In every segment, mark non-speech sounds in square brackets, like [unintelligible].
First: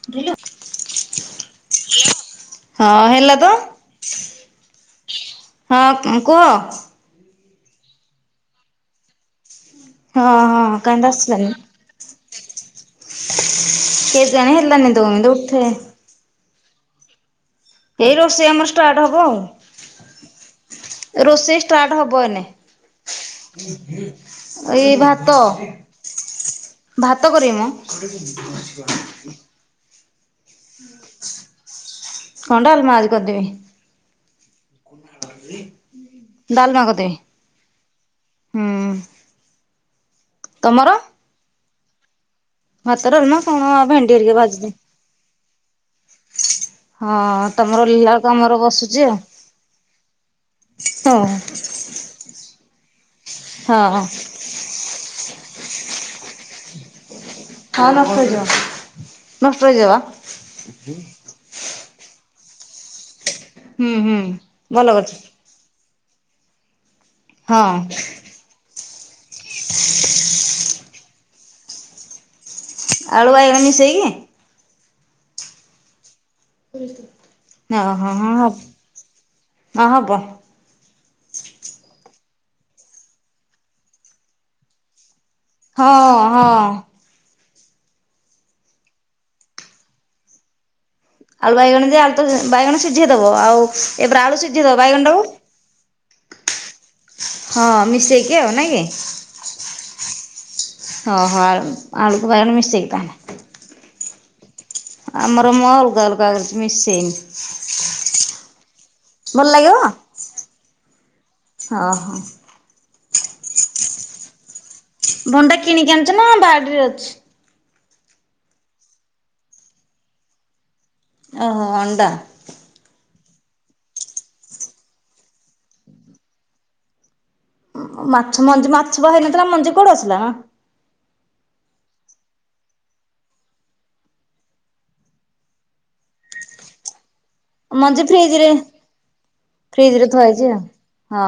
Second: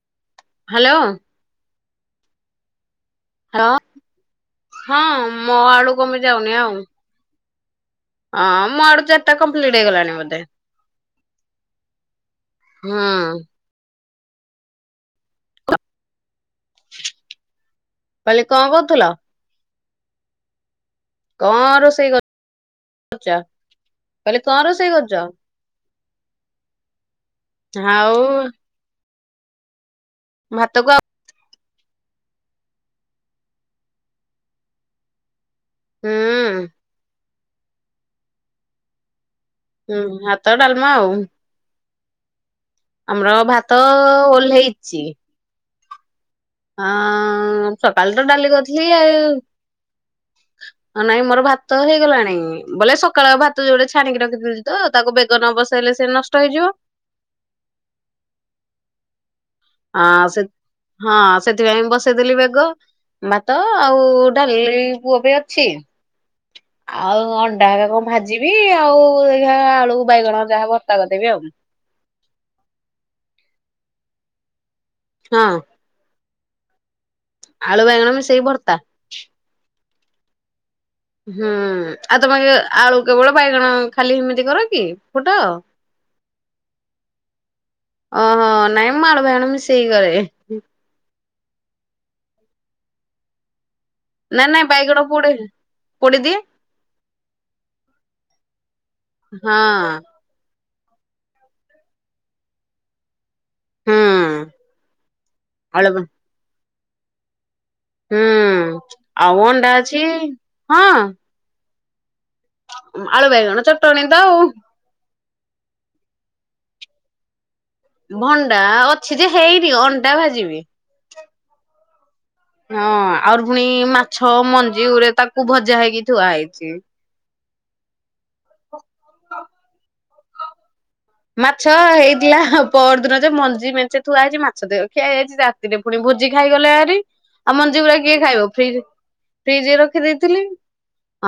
[unintelligible] Hello. Hello ହଁ ହେଲା ତ ହଁ ହଁ ମୋ ଆଳୁ ହଁ କମାଇଁ କୁହ ଯାଉନି ଆଉ। ହଁ ମୋ ଆଡୁ ଚାରଟା କମ୍ପ୍ଲିଟ ହେଇଗଲାଣିି ହଁ ବୋଧେ। ହଁ କାହିଁ ତ ଆସିଲାନି ହଁ। କେଜାଣି ହେଲାନି [unintelligible] ଉଠେ। ଏଇ କହିଲି ରୋଷେଇ କଣ ଆମର କରୁଥିଲ ଷ୍ଟାର୍ଟ ହବ ଆଉ। କଣ ରୋଷେଇ ଷ୍ଟାର୍ଟ ରୋଷେଇ ହବ ଏଇନେ। କରୁଛ କହିଲି କଣ ରୋଷେଇ ଏଇ କରୁଛ ଭାତ। ଭାତ କରିମି ମ। ଆଉ ହୁଁ ଭାତକୁ ଆଉ [unintelligible] କଣ ଡାଲମା ଆଜି କରଦେବି। ହୁଁ ଡାଲମା କରିଦେବି ହୁଁ। ହୁଁ ହାତ ତମର ଡାଲମା ଆଉ। ଭାତ ଆମର ଡାଲମା କଣ ଭାତ ଭେଣ୍ଡି ହେରିକା ଭାଜିଦେବି ଓହ୍ଲେଇଚି। ହଁ ତମର ଓହ୍ଲେଇଲା ସକାଳୁ ତ ବେଳକୁ ଡାଲି ଆମର କରିଥିଲି ବସୁଛି ଆଉ ନାଇଁ ମୋର ଭା ତ ହେଇଗଲାଣି ବୋଲେ ସକାଳ ଭାତ ହଁ ଯୋଉଟା ହଁ ଛାଣିକି ରଖିଥିଲି ତ ତାକୁ ବେଗ ନ ବସେଇଲେ ସେ ନଷ୍ଟ ହେଇଯିବ। ହଁ ନଷ୍ଟହୋଇଯିବ ନଷ୍ଟ ହେଇ ଯିବ ଆ ସେ ହଁ ବା। ସେଥିପାଇଁ ବସେଇଦେଲି ବେଗ ଭାତ ହୁଁ ଆଉ ହୁଁ ଡାଲି ଭଲ କରିଛୁ ପୁଅ ବି ଅଛି। ଆଉ ହଁ ଅଣ୍ଡା [unintelligible] କ ଭା ଯିବି ଆଉ ଏଇହା ଆଳୁ ବାଇଗଣ ଯାହା ଭର୍ତ୍ତା କରିଦେବି ଆଉ। ଆଳୁ ବାଇଗଣ ମିଶେଇକି। ହଁ। ଆଳୁ ଓ ବାଇଗଣ ହୋ ହଁ ମିଶେଇ ହବ ଭର୍ତ୍ତା ହଁ ହବ। ହୁଁ ଆଉ ତମେ କେ ଆଳୁ କେବଳ ବାଇଗଣ ଖାଲି ଏମିତି କର କି ଫୁଟାଅ? ହଁ ହଁ। ଓହୋ ନାଇଁଁ ମାଳ ଭାଇଣ ମିସେଇ କି କରେ। ଆଳୁ ବାଇଗଣ ଯେ ଆଳୁ ତ ଯ ବାଇଗଣ ସିଝେଇଦବ ଆଉ ଏବେରା ଆଳୁ ନାଇଁ ନାଇଁ ସିଝେଇ ଦବ ବାଇଗଣ ଟାକୁ ପୋଡେ ପୋଡି ଦିଏ। ହଁ ମିଶେଇକି ଆଉ ନାଇଁ କି। ହଁ। ହଁ ହଁ। ଆଳୁ ଆଳୁ କୁ ବାଇଗଣ ମିସେଇକି ତାହଲେ। ହୁଁ ଆମର ମଲ ଆଳୁ [unintelligible] ମିଶେଇନି। ହୁଁ। ଆଉ ଭଲ ଅଣ୍ଡା ଅଛି। ହଁ। ହଁ ହଁ। ଉମ ଆଳୁ ବାଇଗଣ ଚଟଣୀ ତ ଆଉ। ଭଣ୍ଡା କିଣିକି ଆଣିଛ ନା ବାଡ଼ିରେ ଅଛି। ଭଣ୍ଡା ଅଛି ଯେ ହେଇନି। ଅଣ୍ଡା ଭାଜିବି। ଓହୋ ଅଣ୍ଡା। ହଁ ଆଉର୍ ପୁଣି ମାଛ, ମଞ୍ଜି ଗୁରେ ତାକୁ ଭଜା ହେଇକି ଥୁଆ ହେଇଛି। ଉମ ମାଛ ମଞ୍ଜି ମାଛ ବା ହେଇନଥିଲା ମଞ୍ଜି କୋଉଠୁ ଆସିଲା ମ। ମାଛ ହେଇଥିଲା ପରଦିନ ଯେ ମଞ୍ଜି ମେଞ୍ଚେ ଥୁଆ ହେଇଛି ମାଛ ଦେ ଖିଆ ହେଇଛି ତା। ଦିନେ ପୁଣି ଭୋଜି ଖାଇଗଲେ ଏହାରି। ଆଉ ମଞ୍ଜି ଗୁଡା କିଏ ଖାଇବ? ଫ୍ରିଜ ଫ୍ରିଜରେ ଥୁଆ ରଖିଦେଇଥିଲି। ହେଇଛି ଆଉ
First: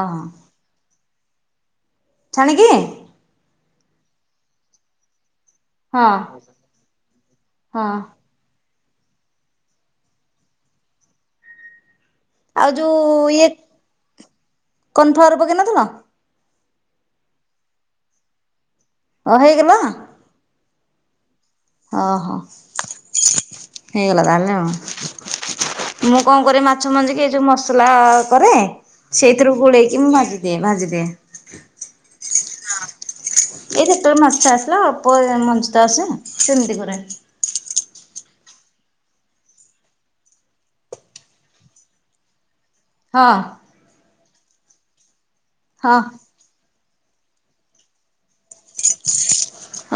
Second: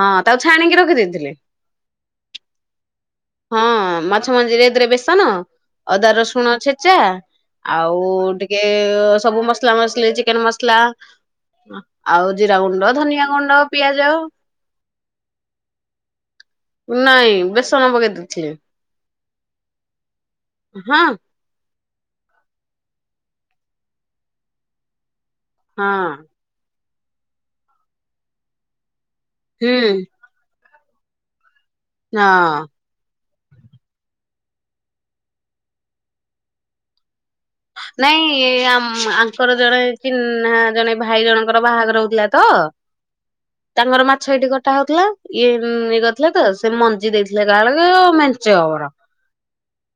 ହଁ ତା [unintelligible] ଛାଣିକି ରଖିଦେଇଥିଲେ। ଛାଣିକି। ହଁ ମାଛ ମଞ୍ଜିରେ ଏଥିରେ ବେସନ ହଁ ଅଦା ରସୁଣ ଛେଚା ହଁ ଆଉ ଟି କେ ଅ ସବୁ ମସଲା ମସଲି ଚିକେନ ମସଲା ଅଁ ଆଉ ଜିରା ଗୁଣ୍ଡ ଧନିଆ ଗୁଣ୍ଡ ପିଆଜ କନଫାଅର ପକେଇନଥିଲ। ନାଇଁ ବେସନ ପକେଇ ଦଉଛି। ହଁ ହେଇଗଲା। ହଁ। ଅହ ହେଇଗଲା ତାହେଲେ ହଁ। ମୁଁ କଣ କରେ ମା ମାଛ ମଞ୍ଜିକି ଏ ଯୋଉ ମସଲା କରେ, ସେଇଥିରୁ ହୁଁ। ଗୋଳେଇକି ମୁଁ ଭାଜିଦିଏଁ। ଭାଜିଦିଏଁ। ନା। ଏଇ ଯେତେବେଳେ ମାଛ ଆସିଲା ଅଳ୍ପ ଯାଏ ମଞ୍ଚୁତା ଆସେ ସେମିତି କରେ। ନାଇଁ ଆମ୍ ଆଙ୍କର ଜଣେ ଚିହ୍ନା ଜଣେ ଭାଇ ଜଣଙ୍କର ବାହାଘର ହଉଥିଲା ତ। ହଁ। ତାଙ୍କର ମାଛ ଏଇଠି କଟା ହଉଥିଲା। ଇଏ ଉମ ହଁ ନେ [unintelligible] ସେ ମଞ୍ଜି ଦେଇଥିଲେ। କାଳେକେ ଆଉ ମେଞ୍ଚେ ଅବର।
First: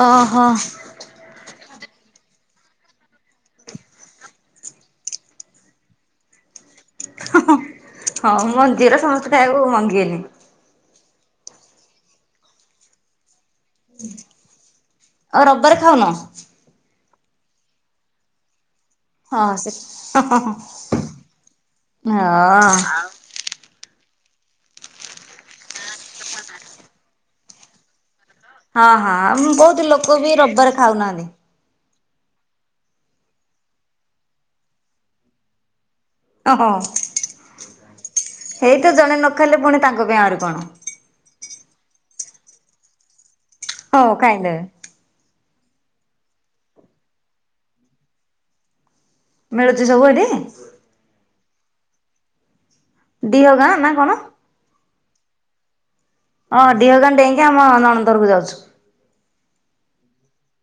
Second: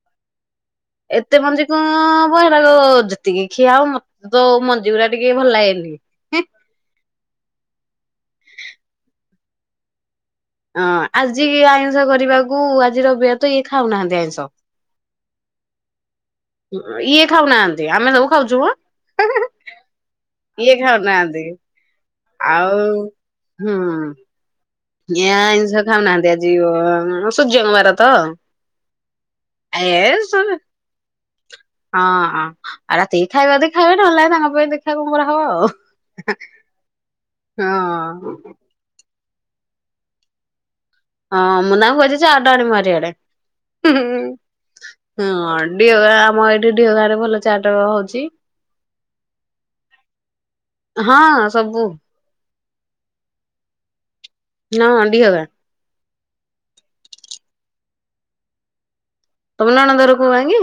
ଓ ହୋ। ଏତେ ମଞ୍ଜି କଣ? ହଁ ଏଗୁଡ଼ାକ ଯେତିକି ଖିଆ ଆଉ ମତେ ତ ମଞ୍ଜି ଗୁୁରା ଟିକେ ଭଲ ଲାଗେନି। ହଁ ହଁ। ହଁ ମଞ୍ଜିର ସମସ୍ତେ ଖାଇବାକୁ ମଙ୍ଗେନି। ହଁ ଆଜିକି ଆଇଁଷ କରିବାକୁ, ଆଜି ରବିବାର ତ ଇଏ ଖାଉନାହାନ୍ତି ଆଇଁଷ। ଆଉ ରବବାରେ ଖାଉନ? ଉମ ଇଏ ଖାଉନାହାନ୍ତି। ଆମେ ସବୁ ଖାଉଛୁ ମ। ହଁ ସେସ ହଁ ହଁ ଇଏ ହଁ। ଖାଉନାହାନ୍ତି। ଆଉ ହୁଁ। ଇଏଁ ଆଇଁଷ ଖାଉ ନାହାନ୍ତି ଆଜି ଅ ସୂର୍ଯ୍ୟଙ୍କବାର ତ। ହଁ ହଁ। ଏ ବହୁତ ଲୋକ ବି ହଁ ରବବାରେ ଖାଉନାହାନ୍ତି। ହଁ ଅଁ ରାତିକି ଖାଇବା ବି ଖାଇବାଟା [unintelligible] କଣ କରା ହବ ଆଉ। ଅଁ ହଁ। ହଁ ହେଇ ତ ଜଣେ ନ ଖାଇଲେ ପୁଣି ତାଙ୍କ ପାଇଁ ଆହୁରି କଣ? ହଁ ମୁଁ ତାଙ୍କୁ କହିଚ ଦେଇଚି ଆଡା ଆଣିବ ମାରି ଆଡେ ହଁ ଖାଇଦେବେ। [unintelligible] ହଁ ଢିଅ ଗାଁ ଆମ ଏଇଠି ଢିଅ ଗାଁ ରେ ଭଲ ଚାଟ ହଉଚି! ମିଳୁଛି ସବୁ ଏଠି? ହଁ ସବୁ! ଦିହ ଗାଁ ନା କଣ? ନା [inaudible] ହଁ [inaudible] ମୋ ନଣନ୍ଦ ଘରକୁ ଯାଉଛୁ ତମ ନଣନ୍ଧ ଘର ଗାଁ କି।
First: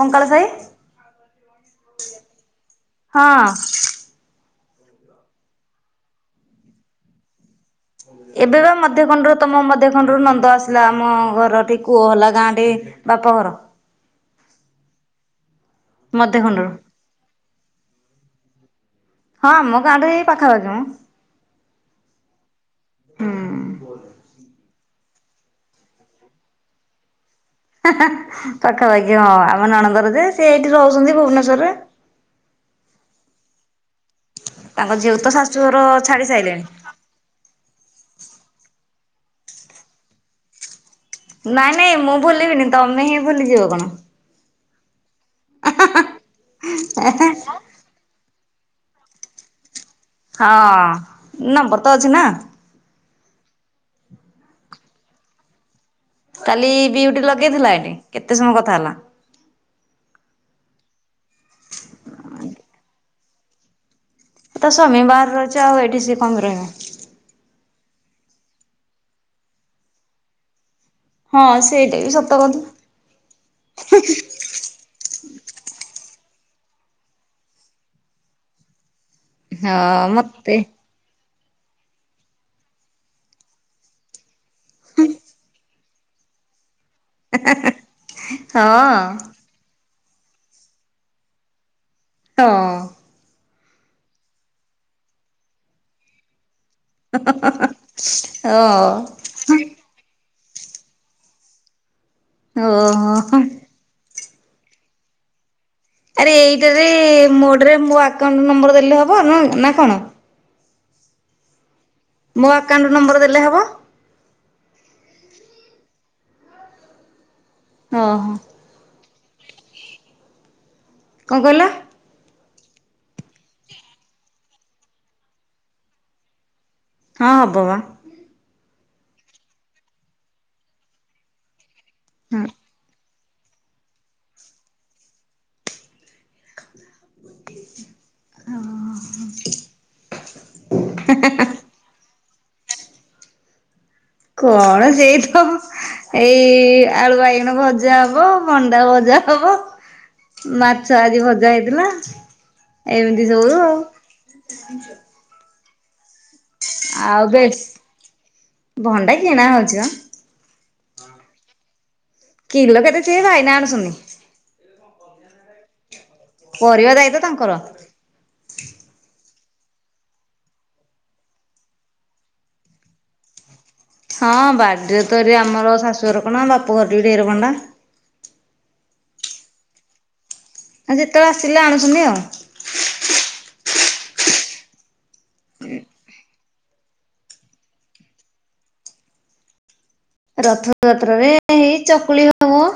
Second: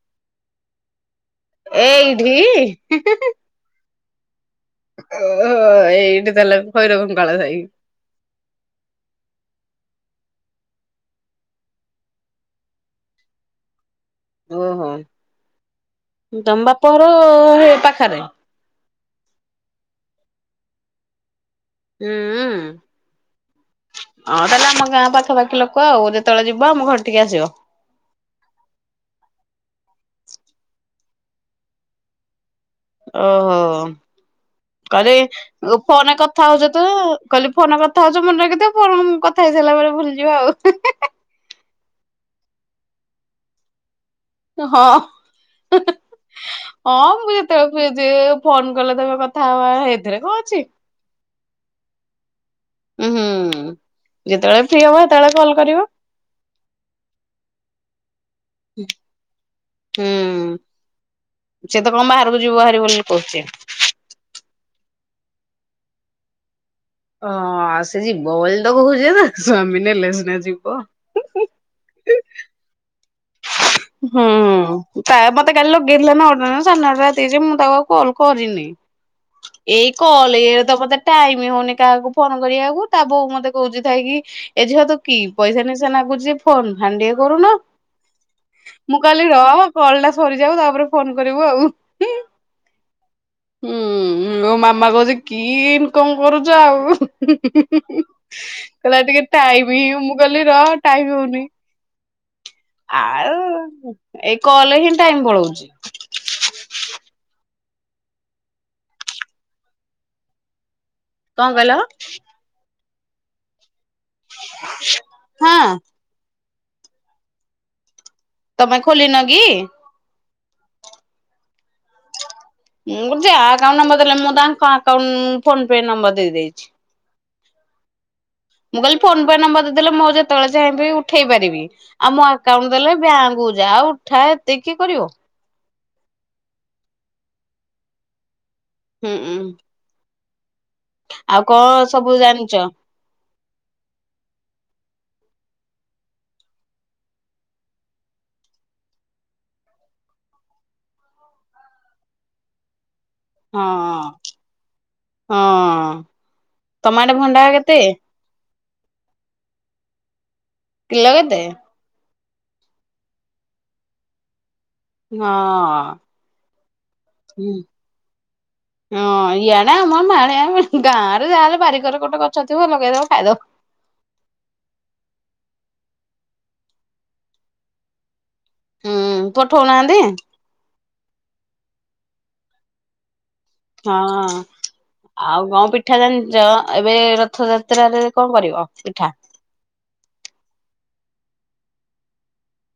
କଙ୍କାଳ ସାହି। [unintelligible] ଏଇଠି ହଁ ଓହୋ ଏଇଠି ତାହେଲେ ଭୈରବ କାଳ ସାଇ। ଏବେ ବା ମଧ୍ୟ ଖଣ୍ଡରୁ ତ ମ ମଧ୍ୟଖଣ୍ଡରୁ ନନ୍ଦ ଆସିଲା ଆମ ଘରଟି କୂଅ ହେଲା ଗାଁରେ ବାପ ଘର ଓହୋ ମଧ୍ୟ ଖଣ୍ଡରୁ ତମ ବାପଘର ପାଖରେ? ହଁ ଆମ ଗାଁ ଟା ଏଇ ପାଖାପାଖି ଯଉ। ହୁଁ ହୁଁ ହଁ ତାହେଲେ ଆମ ଗାଁ ପାଖାପାଖି ଲୋକ ଆଉ, ଯେତେବେଳେ ଯିବା ଆମ ଘର ଟିକେ ଆସିବ। ପାଖାପାଖି ହଁ ଆମେ ନଣନ୍ଦର ଯେ, ସେ ଏଇଠି ରହୁଛନ୍ତି ଭୁବନେଶ୍ୱରରେ। ଓହୋ ତାଙ୍କ ଝିଅକୁ ତ କହିଲି ଶାଶୁଘର ଫୋନ ଛାଡି ସାରିଲେଣି କଥାହଉଛି ତ! କହିଲି ଫୋନ କଥା ହଉଚ ମନେ ରଖିଚତ ଫୋନ କଥା ହେଇ ସାରିଲା ପରେ ଭୁଲିଯିବ ଆଉ ନାଇଁ ନାଇଁ ମୁଁ ଭୁଲିବିନି, ତମେ ହିଁ ଭୁଲି ଯିବ କଣ। ହଁ ହଁ ମୁଁ ଯେତେବେଳେ ଯେ ଫୋନ କଲେ ତମ କଥା ହବା ଏଥିରେ କଣ ଅଛି। ହଁ ନମ୍ବର ତ ଅଛି ନା! ଉଁ ହୁଁ ଯେତେବେଳେ ଫ୍ରି ହବ, ସେତେବେଳେ କଲ୍ କରିବ! କାଲି ଡିଉଟି ଲଗେଇଥିଲା ଏଠି କେତେ ସମୟ କଥା ହେଲା! ହୁଁ। ସେ ତ କଣ ବାହାରକୁ ଯିବ ବାହାରି ବୋଲି କହୁଚି! ତା ସ୍ୱାମୀ ବାହାରେ ରହିଛି, ଏଇଠି ସିଏ କଣ ପାଇଁ ରହିବ? ହଁ ସିଏ ଯିବ ବୋଲି ତ କହୁଛେ ତା ସ୍ୱାମୀ ନେଲେ ସିନା ଯିବ। ହଁ ସେଇଟା ବି ସତ କଥା। ହୁଁ ମତେ କାଲି ଲଗେଇଥିଲା ନଟା ନା ସାଢ଼େ ନଟା ରାତି ଜେ ମୁଁ ତାକୁ ଆଉ କଲ୍ କରିନି। ଏଇ ହଁ କଲ ମତେ ଏରେ ତ ମତେ [unintelligible] ଟାଇମ ହଉନି କାହାକୁ ଫୋନ କରିବାକୁ। ତା ବୋଉ ମତେ କହୁଛି ଥାଇ କି। ଏ ଝିଅ ତତେ କି ପଇସା ନିଶା ନଗୁଛି ଜେ ଫୋନ ଫାନ ଟିଏ କରୁନୁ। ହଁ ମୁଁ କହିଲି ରହ କଲ ଟା ସରିଯାଉ ତାପରେ ଫୋନ କରିବୁ ଆଉ। ହଁ ହୁଁ ମୋ ମାମା କହୁଛି କି ଇନକମ କରୁଛ ଆଉ। ହଁ କହିଲ ଟିକେ ଟାଇମ ହ ମୁଁ କହିଲି ର ଟାଇମ ହଉନି। ଓହୋ ଆଉ ଏଇ କଲେ ହିଁ ଟାଇମ ପଳଉଛି। ଆରେ ଏଇଟାରେ ମୋଟରେ ମୋ ଆକାଉଣ୍ଟ ନମ୍ବର ଦେଲେ ହବ ନ ନା କଣ। କଣ କହିଲ ହଁ? ମୋ ଆକାଉଣ୍ଟ ନମ୍ବର ଦେଲେ ହବ? [unintelligible] ହଁ ଓଁ ହୋ ତମେ ଖୋଲିନ କି? କଣ କହିଲ? ମୁଁ ଯା ଆକାଉଣ୍ଟ ନମ୍ବର ଦେଲେ, ମୁଁ ତାଙ୍କ ଆକାଉଣ୍ଟ ଫୋନ ପେ ନମ୍ବର ଦେଇେଇଛି। ହଁ ହବ ବା। ମୁଁ କହିଲଲି ଫୋନ ପେ ନମ୍ବର ଦେଇଦେଲେ ମୁଁ ଯେତେବେଳେ ଚାହିଁବି ଉଠେଇ ପାରିବି। ଆଉ ମୋ ହଁ ଆକାଉଣ୍ଟ ଦେଲେ ବ୍ୟାଙ୍କ କୁ ଯା ଉଠା ଏତେ କିଏ କରିବ। ହୁଁ ଉଁ ଆଉ କଣ ସବୁ ଜାଣିଛ? କଣ ସେଇ ତ ଏଇ ଆଳୁ ବାଇଗଣ ଭଜା ହବ ଭଣ୍ଡା ଭଜା ହବ ମାଛ ଆଜି ଭଜା ହେଇଥିଲା ଏମିତି ସବୁ ହଁ ଆଉ ହଁ ତମ ଆଡେ ଆଉ ଭଣ୍ଡା କେତେ [unintelligible] ଭଣ୍ଡା କିଣା ହଉଛି ବା କିଲୋ କେତେ? କିଲୋ କେତେ ସେଇ ଭାଇନା ଆଣୁଛନ୍ତି ହଁ ଅଁ ପରିବା ଦାୟିତ୍ୱ ତାଙ୍କର ହଁ ଇଆଡ଼େ ଆମ ମାହାଳିଆ ଗାଁରେ ଯାହାହେଲେ ବାରିପଟେ ଗୋଟେ ଗଛ ଥିବ ଲଗେଇଦବ ଖାଇଦବ ହଁ ବାଡିରେ ତ ଏବେ ଆମର ଶାଶୁ ଘର କଣ ବାପଘରେ ବି ଢେର ଭଣ୍ଡା ହୁଁ ପଠଉନାହାନ୍ତି ଆଉ ଯେତେବେଳେ ଆସିଲେ ଆଣୁଛନ୍ତି ଆଉ ହଁ ହଁ ଆଉ କଣ ପିଠା ଜାଣିଛ ଏବେ ରଥଯାତ୍ରାରେ କଣ କରିବ ପିଠା? ରଥଯାତ୍ରରେ ହେଇ ଚକୁଳି ହବ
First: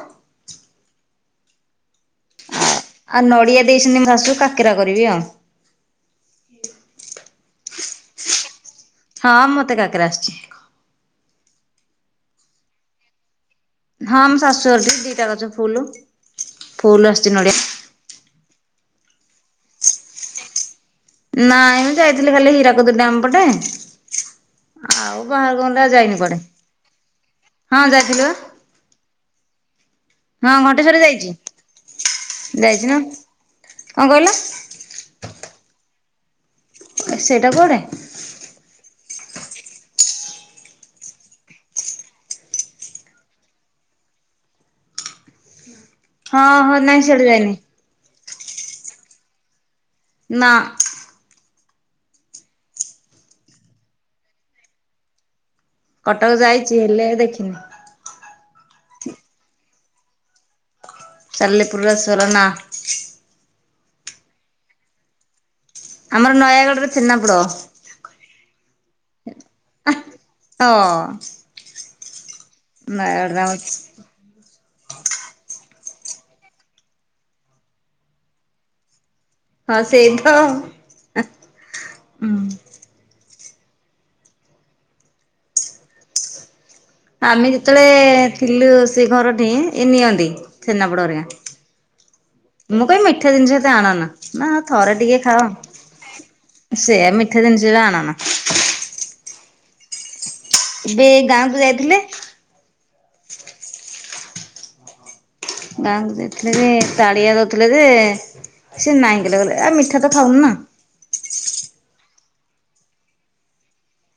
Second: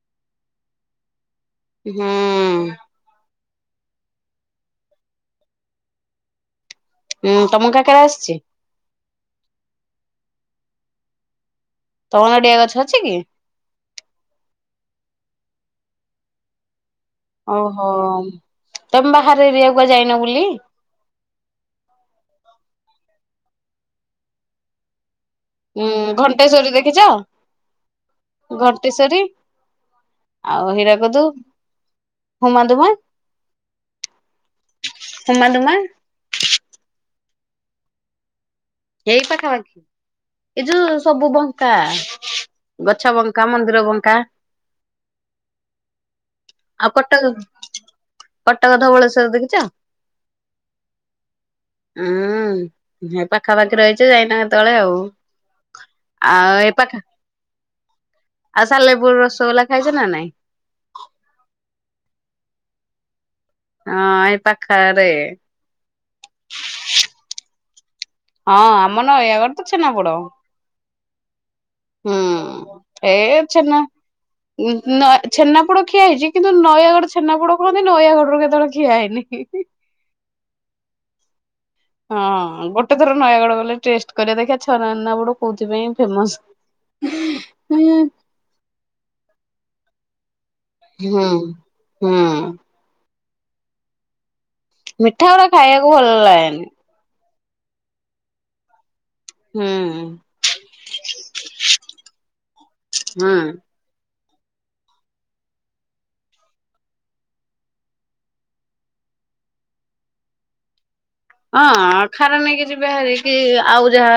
ହୁଁ ଆଉ ନଡିଆ ଦେଇସନ୍ତି ମୋ ଶାଶୁ କାକାରା କରିବି ଆଉ ହୁଁ ତମ କାକରା ଆସୁଛି ହଁ ମୋତେ କାକରା ଆସୁଛି ତମ ନଡିଆ ଗଛ ଅଛି କି? ହଁ ମୋ ଶାଶୁଘରେ ଦିଟା ଗଛ ଫୁଲ ଫୁଲ ଆ- ଓହୋ ତମେ ବାହାର ଏରିଆକୁ ଯାଇନ ବୁଲି ନାଇଁ ଯାଇଥିଲି ଖାଲି ହୀରାକୁଦ ଡ୍ୟାମ ପଟେ ଆଉ ଉଁ [unintelligible] ଯାଇନି କୁଆଡେ ଘଣ୍ଟେଶ୍ଵରୀ ହଁ ଯାଇଥିଲୁ ବା ଘଣ୍ଟେଶ୍ୱରୀ ହଁ ଆଉ ଘଣ୍ଟେଶ୍ଵରୀ ହୀରାକୁଦୁ ଯାଇଛି ହୁମା ଯାଇଛି ଧୁମା ନା କଣ କହିଲ ହୁମା ଦୁମା ସେଇଟା କୁଆଡେ ଏଇ ପାଖାପାଖି ଏଇ ଯୋଉ ସବୁ ବଙ୍କା ଗଛ ବଙ୍କା ମନ୍ଦିର ବଙ୍କା ହଁ ହଁ ଆଉ ନାଇଁ ସିଆଡେ କଟକ ଯାଇନି କଟକ ଧବଳେଶ୍ଵର ଦେଖିଛ ନା ହୁଁ ପାଖାପାଖି ରହିଛ ଯାଇନା କେତେବେଳେ ଆଉ କଟକ ଆଉ ଏ ଯାଇଛି ପାଖା ହେଲେ ଦେଖିନି ଆଉ ସାଲେପୁର ରସଗୋଲା ଖାଇଛ ନା ନାଇଁ ସାଲେପୁର ରସଗୋଲା ନା ହଁ ଏଇ ପାଖାରେ ଆମର ନୟାଗଡ଼ରେ ଛେନାପୋଡ଼ ହଁ ଆମର ନୟାଗଡ଼ ତ ଛେନା ପୋଡ ହଁ ହୁଁ ଏ ନୟାଗଡରେ ଆମ ଛେନା ଛେନାପୋଡ ଖିଆ ହେଇଛି କିନ୍ତୁ ନୟାଗଡ଼ ଛେନାପୋଡ କହନ୍ତି ନୟାଗଡ଼ରୁ କେତେବେଳେ ଖିଆ ହେଇନି ହଁ ସେଇ ତ ହଁ ଗୋଟେ ଥର ନୟାଗଡ଼ ଗଲେ ଟେଷ୍ଟ କରିବା ଦେଖିବା ଛେନାପୋଡ କୋଉଥିପାଇଁ ଫେମସ ଆମେ ହୁଁ ଯେତେବେଳେ ଥିଲୁ ସେ ଘରଠି ଏ ନିଅନ୍ତି ଛେନାପଡ ହୁଁ ହେରିକା ହୁଁ ମୁଁ କହିବି ମିଠା ଜିନିଷ ଏତେ ଆଣନା ନା ଥରେ ଟିକେ ମିଠା ଗୁଡା ଖାଇବାକୁ ଭଲ ଲାଗେନି। ଖାଅ ସେଆ ମିଠେ ଜିନିଷ ଜା ଆଣ ନା। ହୁଁ। ଏବେ ଗାଁକୁ ଯାଇଥିଲେ? ହୁଁ। ଗାଁକୁ ଯାଇଥିଲେ ତାଡ଼ିଆ ଦୋଉଥିଲେ ଯେ ସିଏ ନାଇଁ କଲେଗଲେ ଆଉ ମିଠା ତ ଖାଉ ନା। ହଁ ଖାନା ନେଇକି ଯିବେ ବାହାରି କି ଆଉ ଯାହା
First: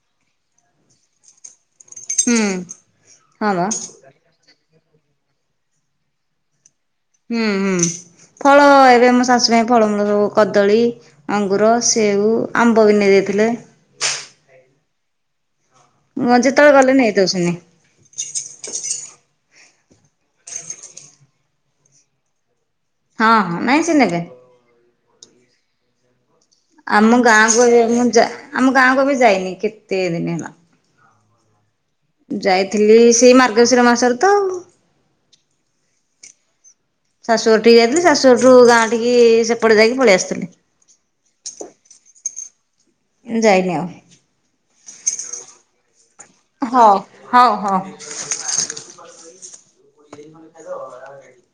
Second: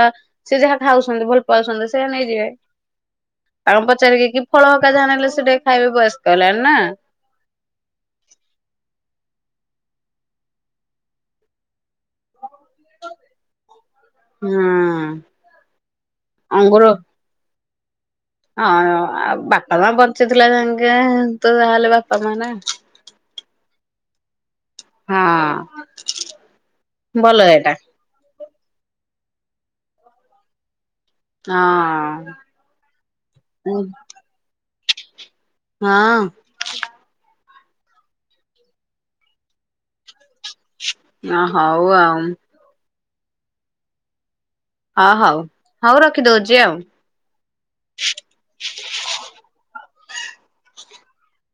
ସିଏ ଯାହା ଖାଉଛନ୍ତି ଭଲ ପାଉଛନ୍ତି ସେୟା ହୁଁ ନେଇଯିବେ ହଁ ବା କଣ ପଚାରିକି ଫଳ ହରିକା ଯାହା ନେଲେ ସେ ଟିକେ ଖାଇବେ ବୟସ କଲାଣି ନା। ହୁଁ ହୁଁ। ଫଳ ଏବେ ମୋ ଶାଶୁ ପାଇଁ ଫଳମୂଳ ସବୁ କଦଳୀ ଅଙ୍ଗୁର ସେଉ ଆମ୍ବ ଭି ନେଇଯାଇଥିଲେ। ହଁ। ମୁଁ ଯେତବେଳେ ଗଲେ ନେଇ ଦଉ [unintelligible] ହଁ ଆ ବାପା ମା ବଞ୍ଚିଥିଲା ଯାଙ୍କେ ତୁ ତାହେଲେ ବାପା ମା। ହଁ ହଁ ନାଇଁ ସ [unintelligible] ହଁ। ଆମ ଭଲ ଗାଁ ଏଇଟା ଯା ମୁଁ ଆମ ଗାଁ କ ଏବେ ଯାଇନି କେତେ ଦିନ ହେଲା। ହଁ। ଯାଇଥିଲି ସେଇ ମାର୍ଗଶିର ମାସରେ ତ ଆଉ। ହଁ। ଶାଶୁଘର ଟିକେ ଯାଇଥିଲି ଶାଶୁ ଘର ଠୁ ଗାଁ ଟିକି ସେପଟେ ଯାଇକି ପଳେଇ ଆସଥିଲି। ହଁ ହୋଉ ଆଉ। ଯାଇନି ଆଉ। ଓ ହଉ ହଉ ରଖିଦୋଉଚି ଆଉ। ହଉ ହଉ ହଉ। ଆଉ